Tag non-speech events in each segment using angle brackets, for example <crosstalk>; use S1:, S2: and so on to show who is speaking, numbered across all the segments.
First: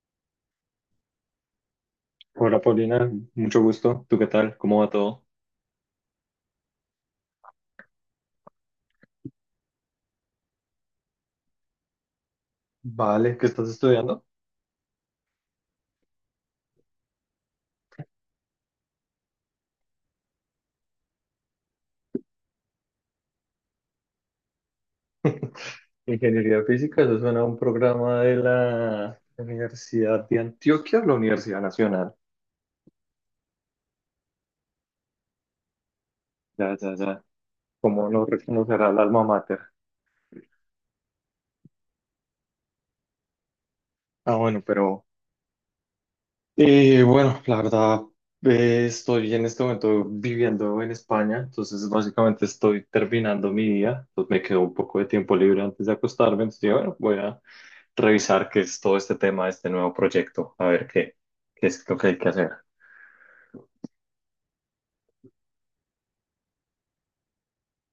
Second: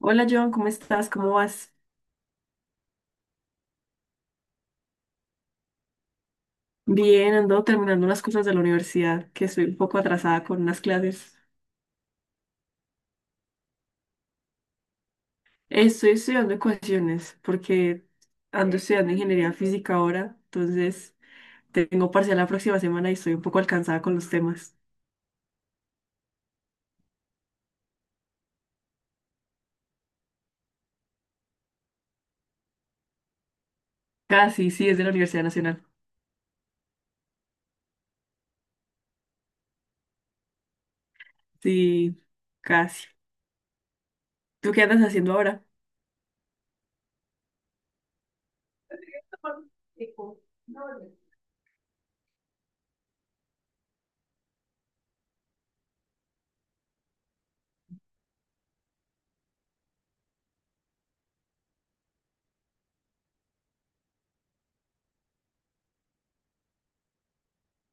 S1: Hola Joan, ¿cómo estás? ¿Cómo vas?
S2: Hola Paulina, mucho gusto. ¿Tú qué tal? ¿Cómo va todo?
S1: Bien, ando terminando unas cosas de la universidad, que estoy un poco atrasada con unas clases.
S2: Vale, ¿qué estás estudiando?
S1: Estoy estudiando ecuaciones porque ando estudiando ingeniería física ahora, entonces tengo parcial la próxima semana y estoy un poco alcanzada con los temas.
S2: <laughs> Ingeniería física, eso suena a un programa de la Universidad de Antioquia, la Universidad Nacional.
S1: Casi, sí, es de la Universidad Nacional.
S2: Ya, ya, ya. ¿Cómo no reconocerá el alma mater?
S1: Sí, casi.
S2: Ah, bueno,
S1: ¿Tú qué andas
S2: pero.
S1: haciendo ahora?
S2: Y bueno, la verdad, estoy en este momento viviendo en España, entonces básicamente estoy terminando mi día, entonces me quedó un poco de tiempo libre antes de acostarme, entonces dije, bueno, voy a revisar qué es todo este tema, este nuevo proyecto, a ver qué es lo que hay que hacer.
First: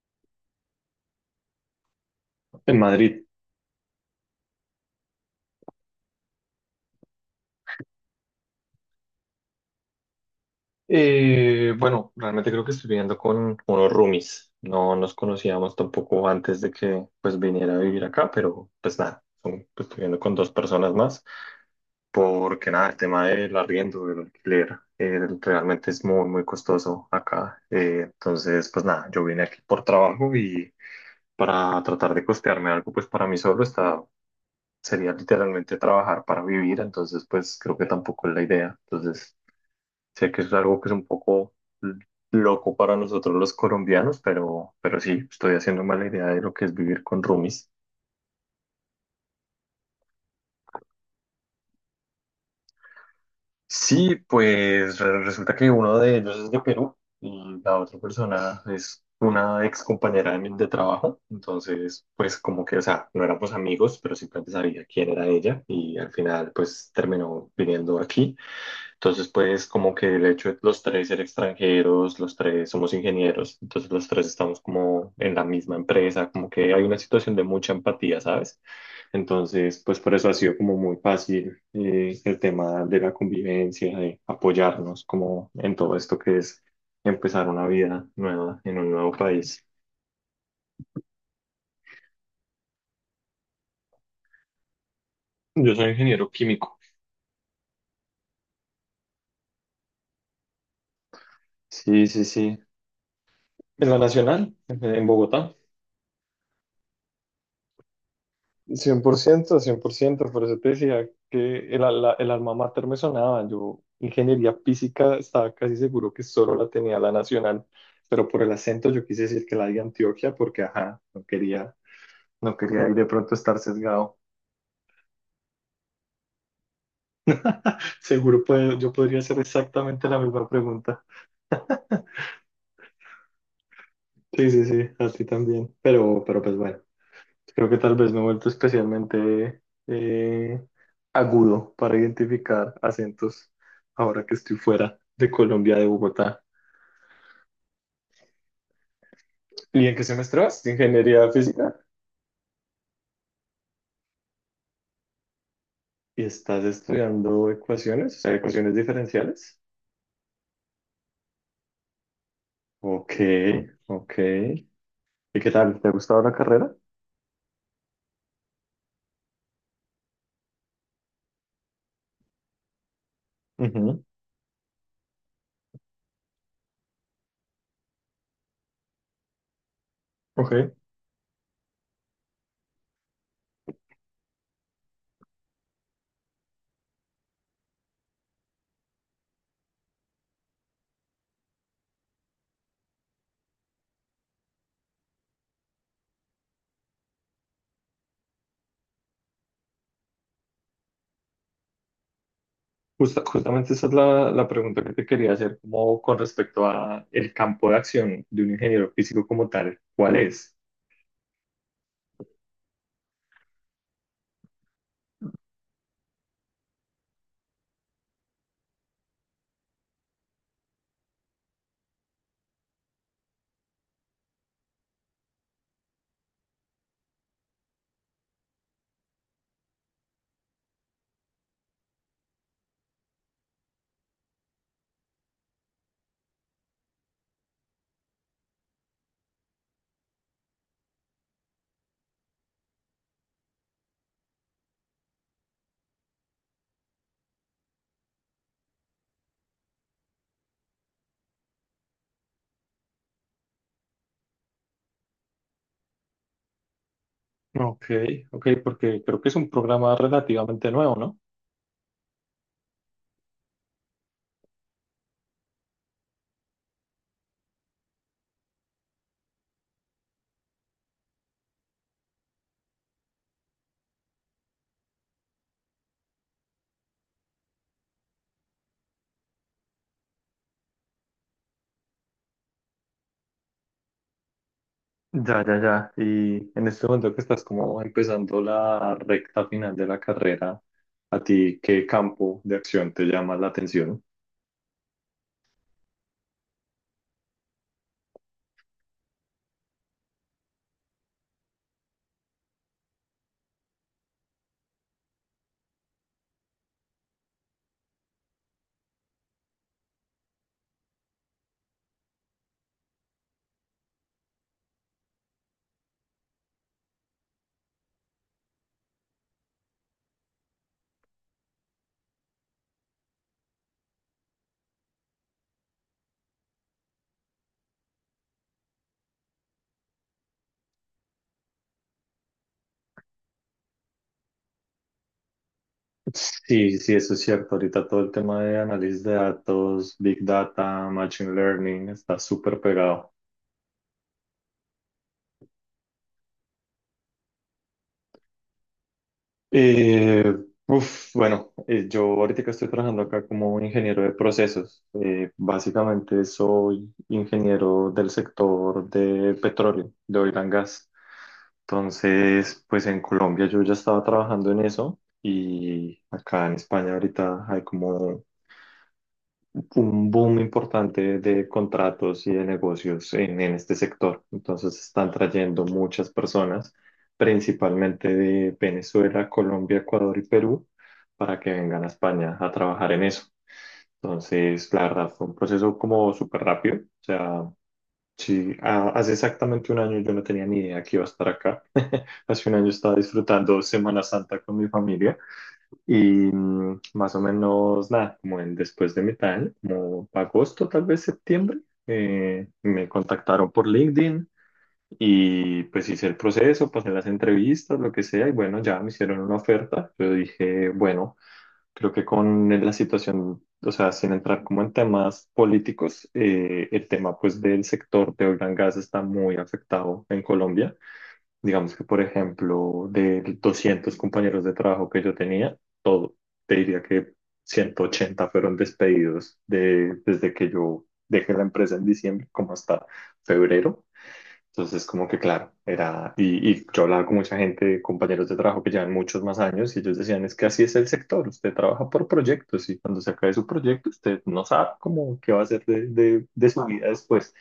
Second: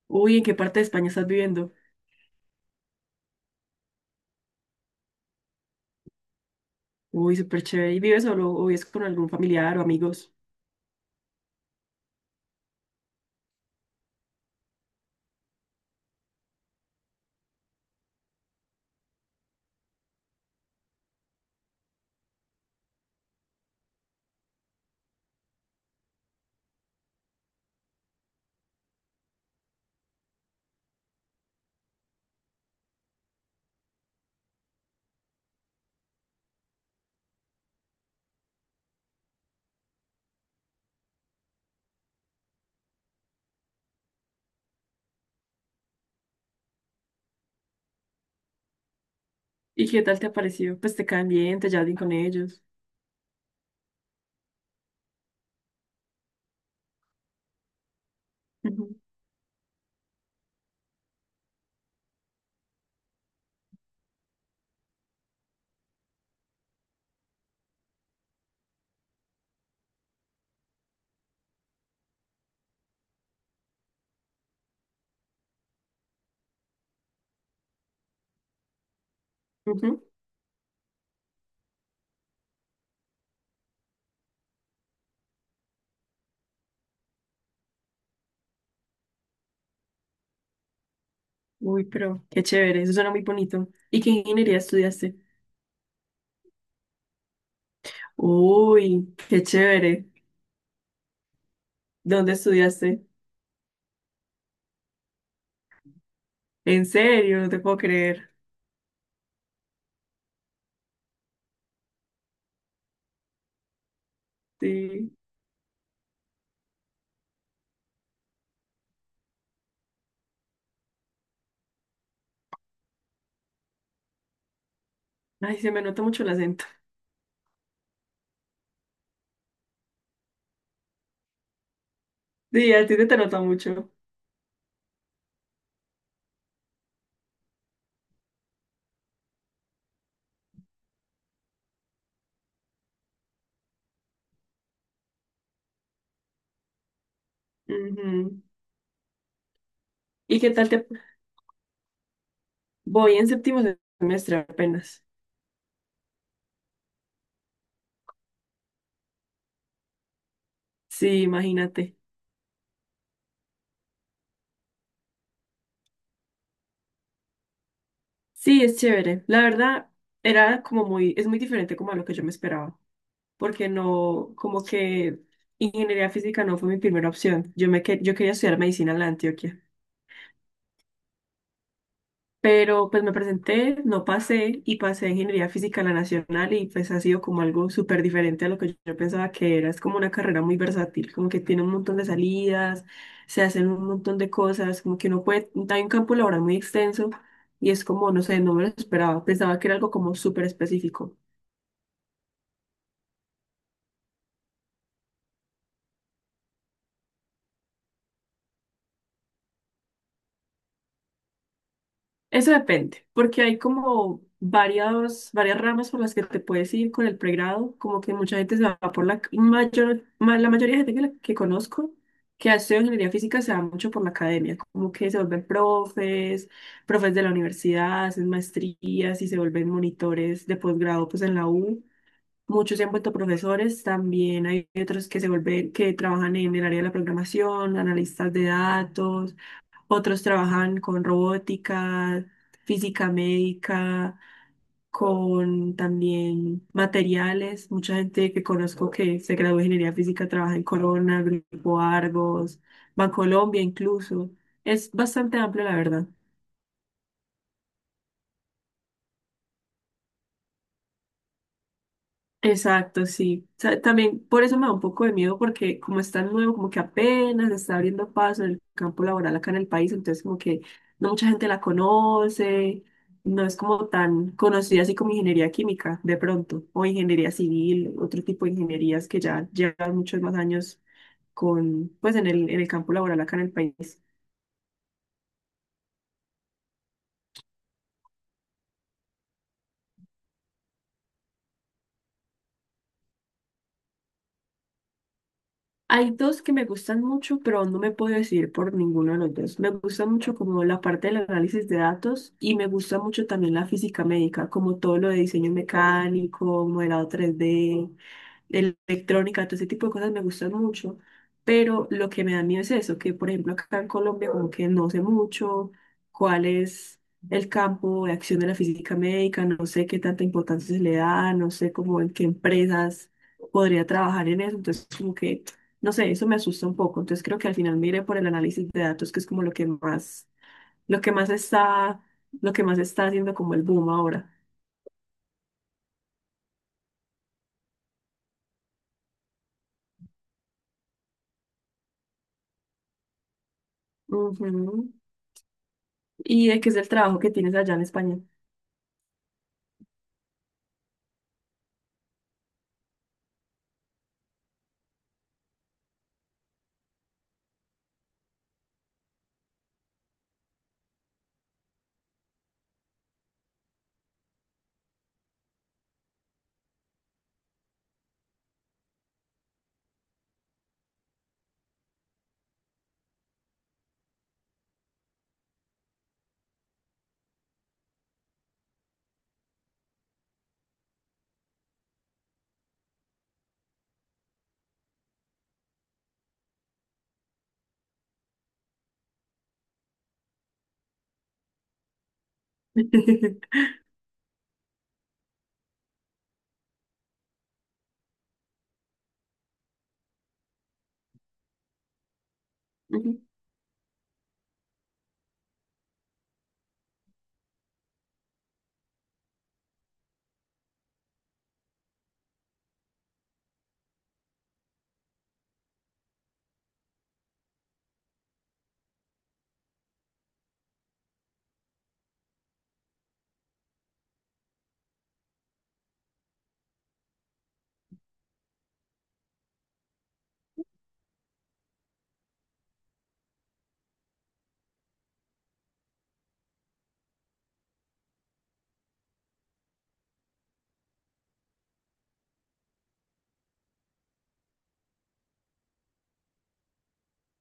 S1: Uy, ¿en qué parte de España estás viviendo?
S2: En Madrid.
S1: Uy, súper chévere. ¿Y vives solo o vives con algún familiar o amigos?
S2: Bueno, realmente creo que estoy viviendo con unos roomies. No nos conocíamos tampoco antes de que pues viniera a vivir acá, pero pues nada, pues, estoy viviendo con dos personas más, porque nada, el tema del arriendo, del alquiler, realmente es muy, muy costoso acá. Entonces, pues nada, yo vine aquí por trabajo y para tratar de costearme algo, pues para mí solo está, sería literalmente trabajar para vivir, entonces pues creo que tampoco es la idea. Entonces. Sé que es algo que es un poco l- loco para nosotros los colombianos, pero, sí, estoy haciendo mala idea de lo que es vivir con roomies.
S1: ¿Y qué tal te ha parecido? Pues te caen bien, te llevas bien con ellos.
S2: Sí, pues resulta que uno de ellos es de Perú y la otra persona
S1: Ujú,
S2: es una ex compañera de trabajo. Entonces, pues como que, o sea, no éramos amigos, pero simplemente sabía quién era ella y al final, pues terminó viniendo aquí. Entonces, pues como que el hecho de los tres ser extranjeros, los tres somos ingenieros, entonces los tres estamos como en la misma empresa, como que hay una situación de mucha empatía, ¿sabes? Entonces, pues
S1: ujú.
S2: por eso ha sido como muy fácil el tema de la convivencia, de apoyarnos como en todo esto que es empezar una vida nueva en un nuevo país.
S1: Uy, pero qué chévere, eso suena muy bonito. ¿Y qué ingeniería estudiaste?
S2: Yo soy ingeniero químico.
S1: Uy, qué chévere.
S2: Sí, sí,
S1: ¿Dónde
S2: sí.
S1: estudiaste?
S2: En la Nacional, en Bogotá.
S1: En serio, no te puedo creer.
S2: Cien por ciento 100% por eso te decía que el alma mater me sonaba. Yo, ingeniería
S1: Sí.
S2: física, estaba casi seguro que solo la tenía la nacional, pero por el acento yo quise decir que la de Antioquia porque, ajá, no quería ir de pronto estar sesgado.
S1: Ay, se me nota mucho el acento.
S2: Seguro puedo, yo podría hacer exactamente la misma pregunta.
S1: Sí, a ti se te nota mucho.
S2: Sí, sí, sí, a ti también, pero, pues bueno. Creo que tal vez me he vuelto especialmente eh, agudo para identificar acentos ahora que estoy fuera de Colombia, de Bogotá.
S1: Ujú.
S2: ¿Y en qué
S1: ¿Y
S2: semestre
S1: qué
S2: vas?
S1: tal
S2: ¿De
S1: te...
S2: ¿Ingeniería física?
S1: Voy en séptimo semestre apenas.
S2: ¿Y estás estudiando ecuaciones, o sea, ecuaciones diferenciales?
S1: Sí, imagínate.
S2: Ok, ok. ¿Y qué tal? ¿Te ha gustado la carrera?
S1: Sí, es chévere. La verdad, era como es muy diferente como a lo que yo me esperaba, porque
S2: Ujú.
S1: no, como que ingeniería física no fue mi primera opción. Yo quería estudiar medicina en la de Antioquia,
S2: Ok.
S1: pero pues me presenté, no pasé y pasé ingeniería física en la Nacional y pues ha sido como algo súper diferente a lo que yo pensaba que era. Es como una carrera muy versátil, como que tiene un montón de salidas, se hacen un montón de cosas, como que uno puede, hay un campo laboral muy extenso. Y es como, no sé, no me lo esperaba. Pensaba que era algo como súper específico.
S2: Justamente esa es la pregunta que te quería hacer, como con respecto a el campo de acción de un ingeniero físico como tal. ¿Cuál es?
S1: Eso depende, porque hay como varias ramas por las que te puedes ir con el pregrado, como que mucha gente se va por la mayor, la mayoría de gente que conozco que ha estudiado ingeniería física se va mucho por la academia, como que se vuelven profes, profes de la universidad, hacen maestrías y se vuelven monitores de posgrado pues en la U. Muchos se han vuelto profesores, también hay otros que se vuelven, que trabajan en el área de la programación, analistas de datos, otros trabajan con robótica, física médica, con también materiales. Mucha gente que conozco que se graduó de ingeniería física trabaja en Corona, Grupo Argos, Bancolombia incluso. Es bastante amplio, la verdad.
S2: Ok, ok, porque creo que es un programa relativamente nuevo, ¿no?
S1: Exacto, sí. O sea, también por eso me da un poco de miedo porque como es tan nuevo, como que apenas está abriendo paso en el campo laboral acá en el país, entonces como que no mucha gente la conoce, no es como tan conocida así como ingeniería química de pronto, o ingeniería civil, otro tipo de ingenierías que ya llevan muchos más años pues en el campo laboral acá en el país.
S2: Ya, ya, ya. Y en este momento que estás como empezando la recta final de la carrera, ¿a ti qué campo de acción te llama la atención?
S1: Hay dos que me gustan mucho, pero no me puedo decidir por ninguno de los dos. Me gusta mucho como la parte del análisis de datos y me gusta mucho también la física médica, como todo lo de diseño mecánico, modelado 3D de electrónica, todo ese tipo de cosas me gustan mucho, pero lo que me da miedo es eso, que por ejemplo acá en Colombia como que no sé mucho cuál es el campo de acción de la física médica, no sé qué tanta importancia se le da, no sé cómo en qué empresas podría trabajar en eso, entonces como que, no sé, eso me asusta un poco, entonces creo que al final mire por el análisis de datos, que es como lo que más está, lo que más está haciendo como el boom ahora.
S2: Sí, sí, eso es cierto. Ahorita todo el tema de análisis de datos, big data, machine learning está súper pegado.
S1: Ujú. ¿Y de qué es el trabajo que tienes allá en España?
S2: Eh, uf, bueno, yo ahorita que estoy trabajando acá como ingeniero de procesos, básicamente soy ingeniero del sector de petróleo, de oil and gas. Entonces, pues en Colombia yo ya estaba trabajando en eso y acá en España ahorita hay como un boom importante de contratos y de negocios en este sector. Entonces están trayendo muchas personas, principalmente de Venezuela, Colombia, Ecuador y Perú, para que vengan a España a trabajar en eso. Entonces, la verdad, fue un proceso como súper rápido. O sea, sí, hace exactamente un año yo no tenía ni idea que iba a estar acá. <laughs> Hace un año estaba
S1: <laughs>
S2: disfrutando Semana Santa con mi familia. Y más o menos, nada, como en después de mitad de año, como agosto, tal vez septiembre, me
S1: Ujú,
S2: contactaron por LinkedIn y pues hice el proceso, pasé las entrevistas, lo que sea, y bueno, ya me hicieron una oferta. Yo dije, bueno, creo que con la situación, o sea, sin entrar como en temas políticos, el tema pues del sector de oil and gas está muy afectado en Colombia. Digamos que, por ejemplo, de 200 compañeros de trabajo que yo tenía, te diría que 180 fueron despedidos desde que yo dejé la empresa en diciembre, como hasta febrero. Entonces, como que claro, era, y yo hablaba con mucha gente, compañeros de trabajo que llevan muchos más años, y ellos decían, es que así es el sector, usted trabaja por proyectos, y cuando se acabe su proyecto, usted no sabe cómo, qué va a hacer de su vida después.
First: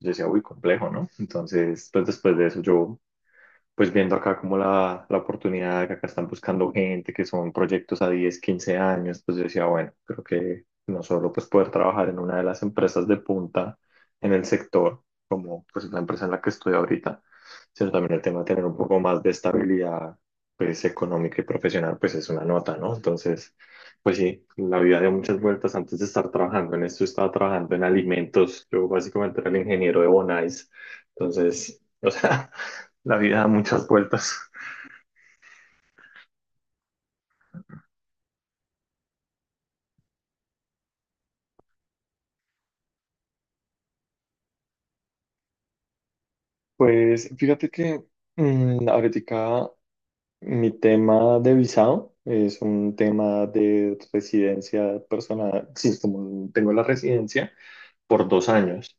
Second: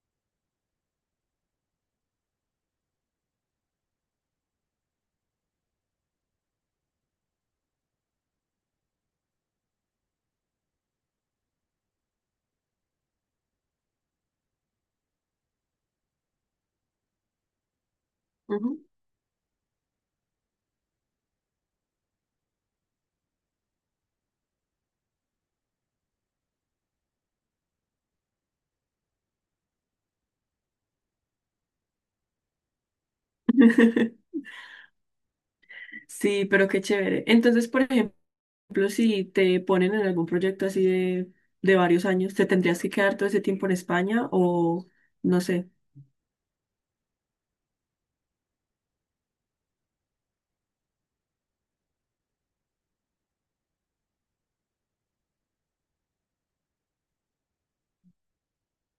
S2: Yo decía, uy, complejo, ¿no? Entonces, pues después de eso yo pues viendo acá como la oportunidad que acá están buscando gente, que son proyectos a 10 15 años, pues yo decía, bueno, creo que no solo pues poder trabajar en una de las empresas de punta en el sector, como pues la empresa en la que estoy ahorita, sino también el tema de tener un
S1: ujú.
S2: poco más de estabilidad pues económica y profesional, pues es una nota, ¿no? Entonces, pues sí, la vida dio muchas vueltas antes de estar trabajando en esto, estaba trabajando en alimentos, yo básicamente era el ingeniero de Bonais, entonces, <laughs> o sea. La vida da muchas vueltas.
S1: <laughs> Sí, pero qué chévere. Entonces, por ejemplo, si te ponen en algún proyecto así de varios años, ¿te tendrías que quedar todo ese tiempo en España o no sé?
S2: Pues fíjate que ahorita mi tema de visado es un tema de residencia personal. Sí, como tengo la residencia por 2 años,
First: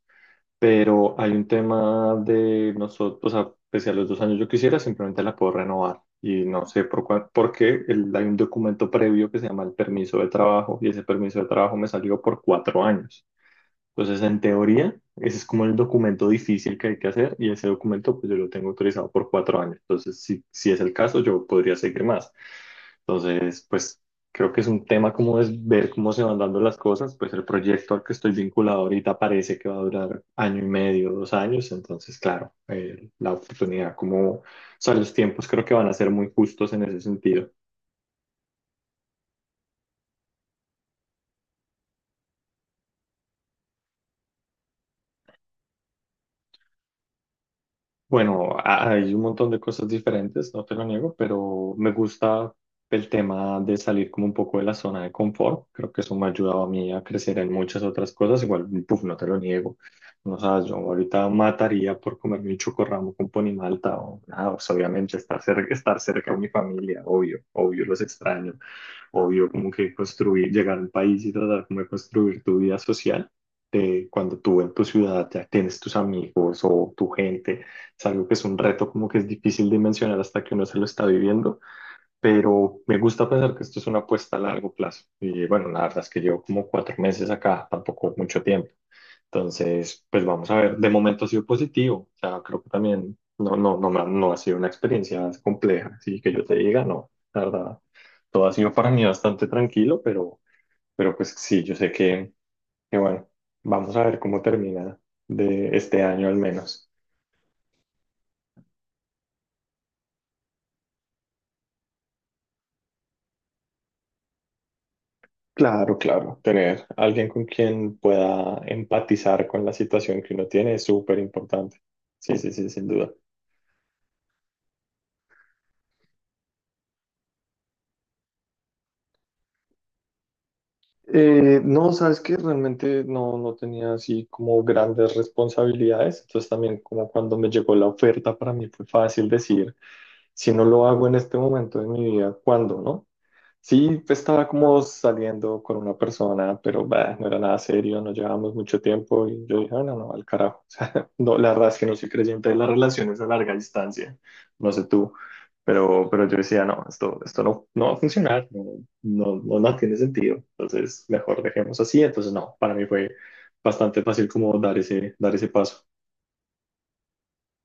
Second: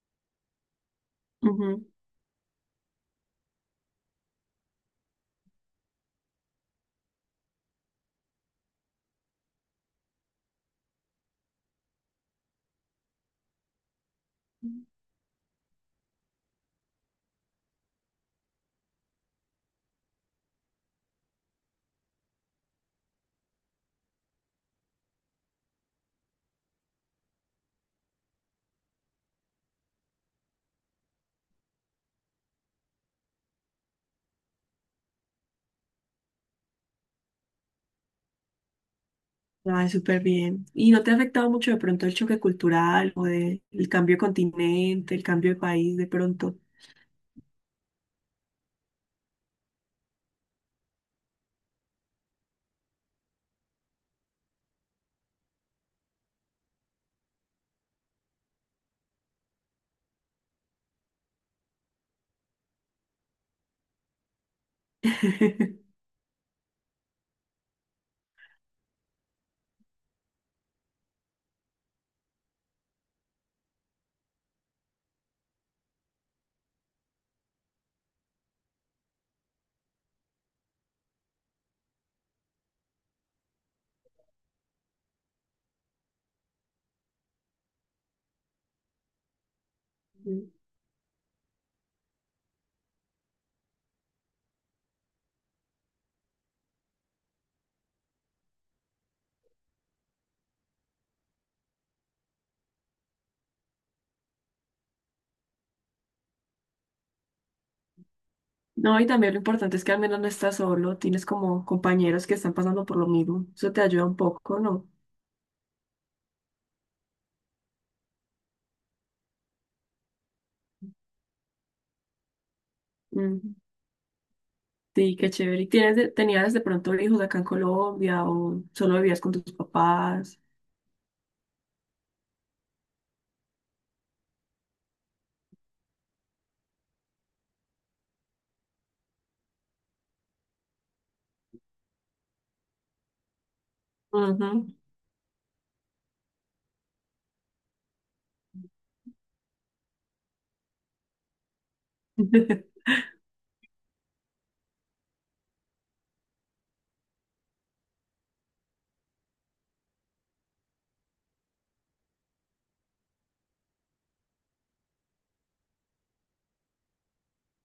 S2: pero hay un
S1: Ujú.
S2: tema de nosotros, o sea, pese a los 2 años yo quisiera, simplemente la puedo renovar. Y no sé porque hay un documento previo que se llama el permiso de trabajo y ese permiso de trabajo me salió por 4 años. Entonces, en teoría, ese es como el documento difícil que hay que hacer y ese documento pues yo lo tengo autorizado por 4 años. Entonces, si es el caso, yo podría seguir más. Entonces, pues creo que es un tema como es ver cómo se van dando las cosas. Pues el proyecto al que estoy vinculado ahorita parece que va a durar año y medio, 2 años. Entonces, claro, la oportunidad como, o sea, los tiempos creo que van a ser muy justos en ese sentido.
S1: Ay, súper bien. ¿Y no te ha afectado mucho de pronto el choque cultural el cambio de continente, el cambio de país de pronto?
S2: Bueno, hay un montón de cosas diferentes, no te lo niego, pero me gusta el tema de salir como un poco de la zona de confort. Creo que eso me ha ayudado a mí a crecer en muchas otras cosas. Igual, puf, no te lo niego. No sabes, yo ahorita mataría por comerme un chocorramo con ponimalta o nada, pues, obviamente estar
S1: <laughs>
S2: cerca de mi familia, obvio, obvio los extraño, obvio como que construir, llegar al país y tratar como de construir tu vida social. De cuando tú en tu ciudad ya tienes tus amigos o tu gente es algo que es un reto como que es difícil de mencionar hasta que uno se lo está viviendo, pero me gusta pensar que esto es una apuesta a largo plazo. Y bueno, la verdad es que llevo como 4 meses acá, tampoco mucho tiempo. Entonces, pues vamos
S1: Ujú.
S2: a ver, de momento ha sido positivo, o sea, creo que también no, no, no, no ha sido una experiencia compleja, así que yo te diga, no, la verdad, todo ha sido para mí bastante tranquilo, pero, pues sí, yo sé que bueno, vamos a ver cómo termina de este año al menos.
S1: No, y también lo importante es que al menos no estás solo, tienes como compañeros que están pasando por lo mismo. Eso te ayuda un poco,
S2: Claro, claro. Tener alguien con quien pueda empatizar con la situación que uno tiene es súper importante. Sí, sí, sí, sin duda.
S1: ¿no? Sí, qué chévere. ¿Y tienes tenías de pronto hijos acá en Colombia o solo vivías con tus papás?
S2: No, sabes que realmente no, no tenía así como grandes responsabilidades. Entonces también como cuando me llegó la oferta para mí fue fácil decir, si no lo hago en este momento de mi vida, ¿cuándo, no? Sí, pues, estaba
S1: Ujú.
S2: como saliendo con una persona, pero bah, no era nada serio, no llevábamos mucho tiempo y yo dije, "Ah, no, no, al carajo." <laughs> O sea, no, la verdad es que no soy creyente de las
S1: <laughs>
S2: relaciones a larga distancia, no sé tú, pero, yo decía, no, esto no, no va a funcionar, no, no, no, no tiene sentido, entonces mejor dejemos así. Entonces, no, para mí fue bastante fácil como dar ese paso.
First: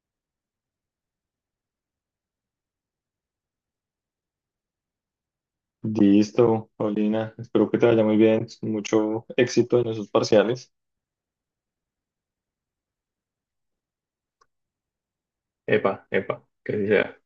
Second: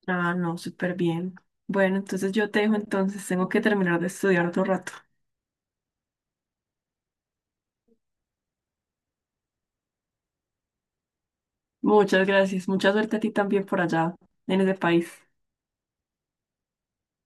S1: Ah, no, súper bien. Bueno, entonces yo te dejo entonces, tengo que terminar de estudiar otro rato.
S2: Listo, Paulina, espero que te vaya muy bien, mucho éxito en esos parciales.
S1: Muchas gracias, mucha suerte a ti también por allá, en ese país.
S2: Epa, epa, que así sea.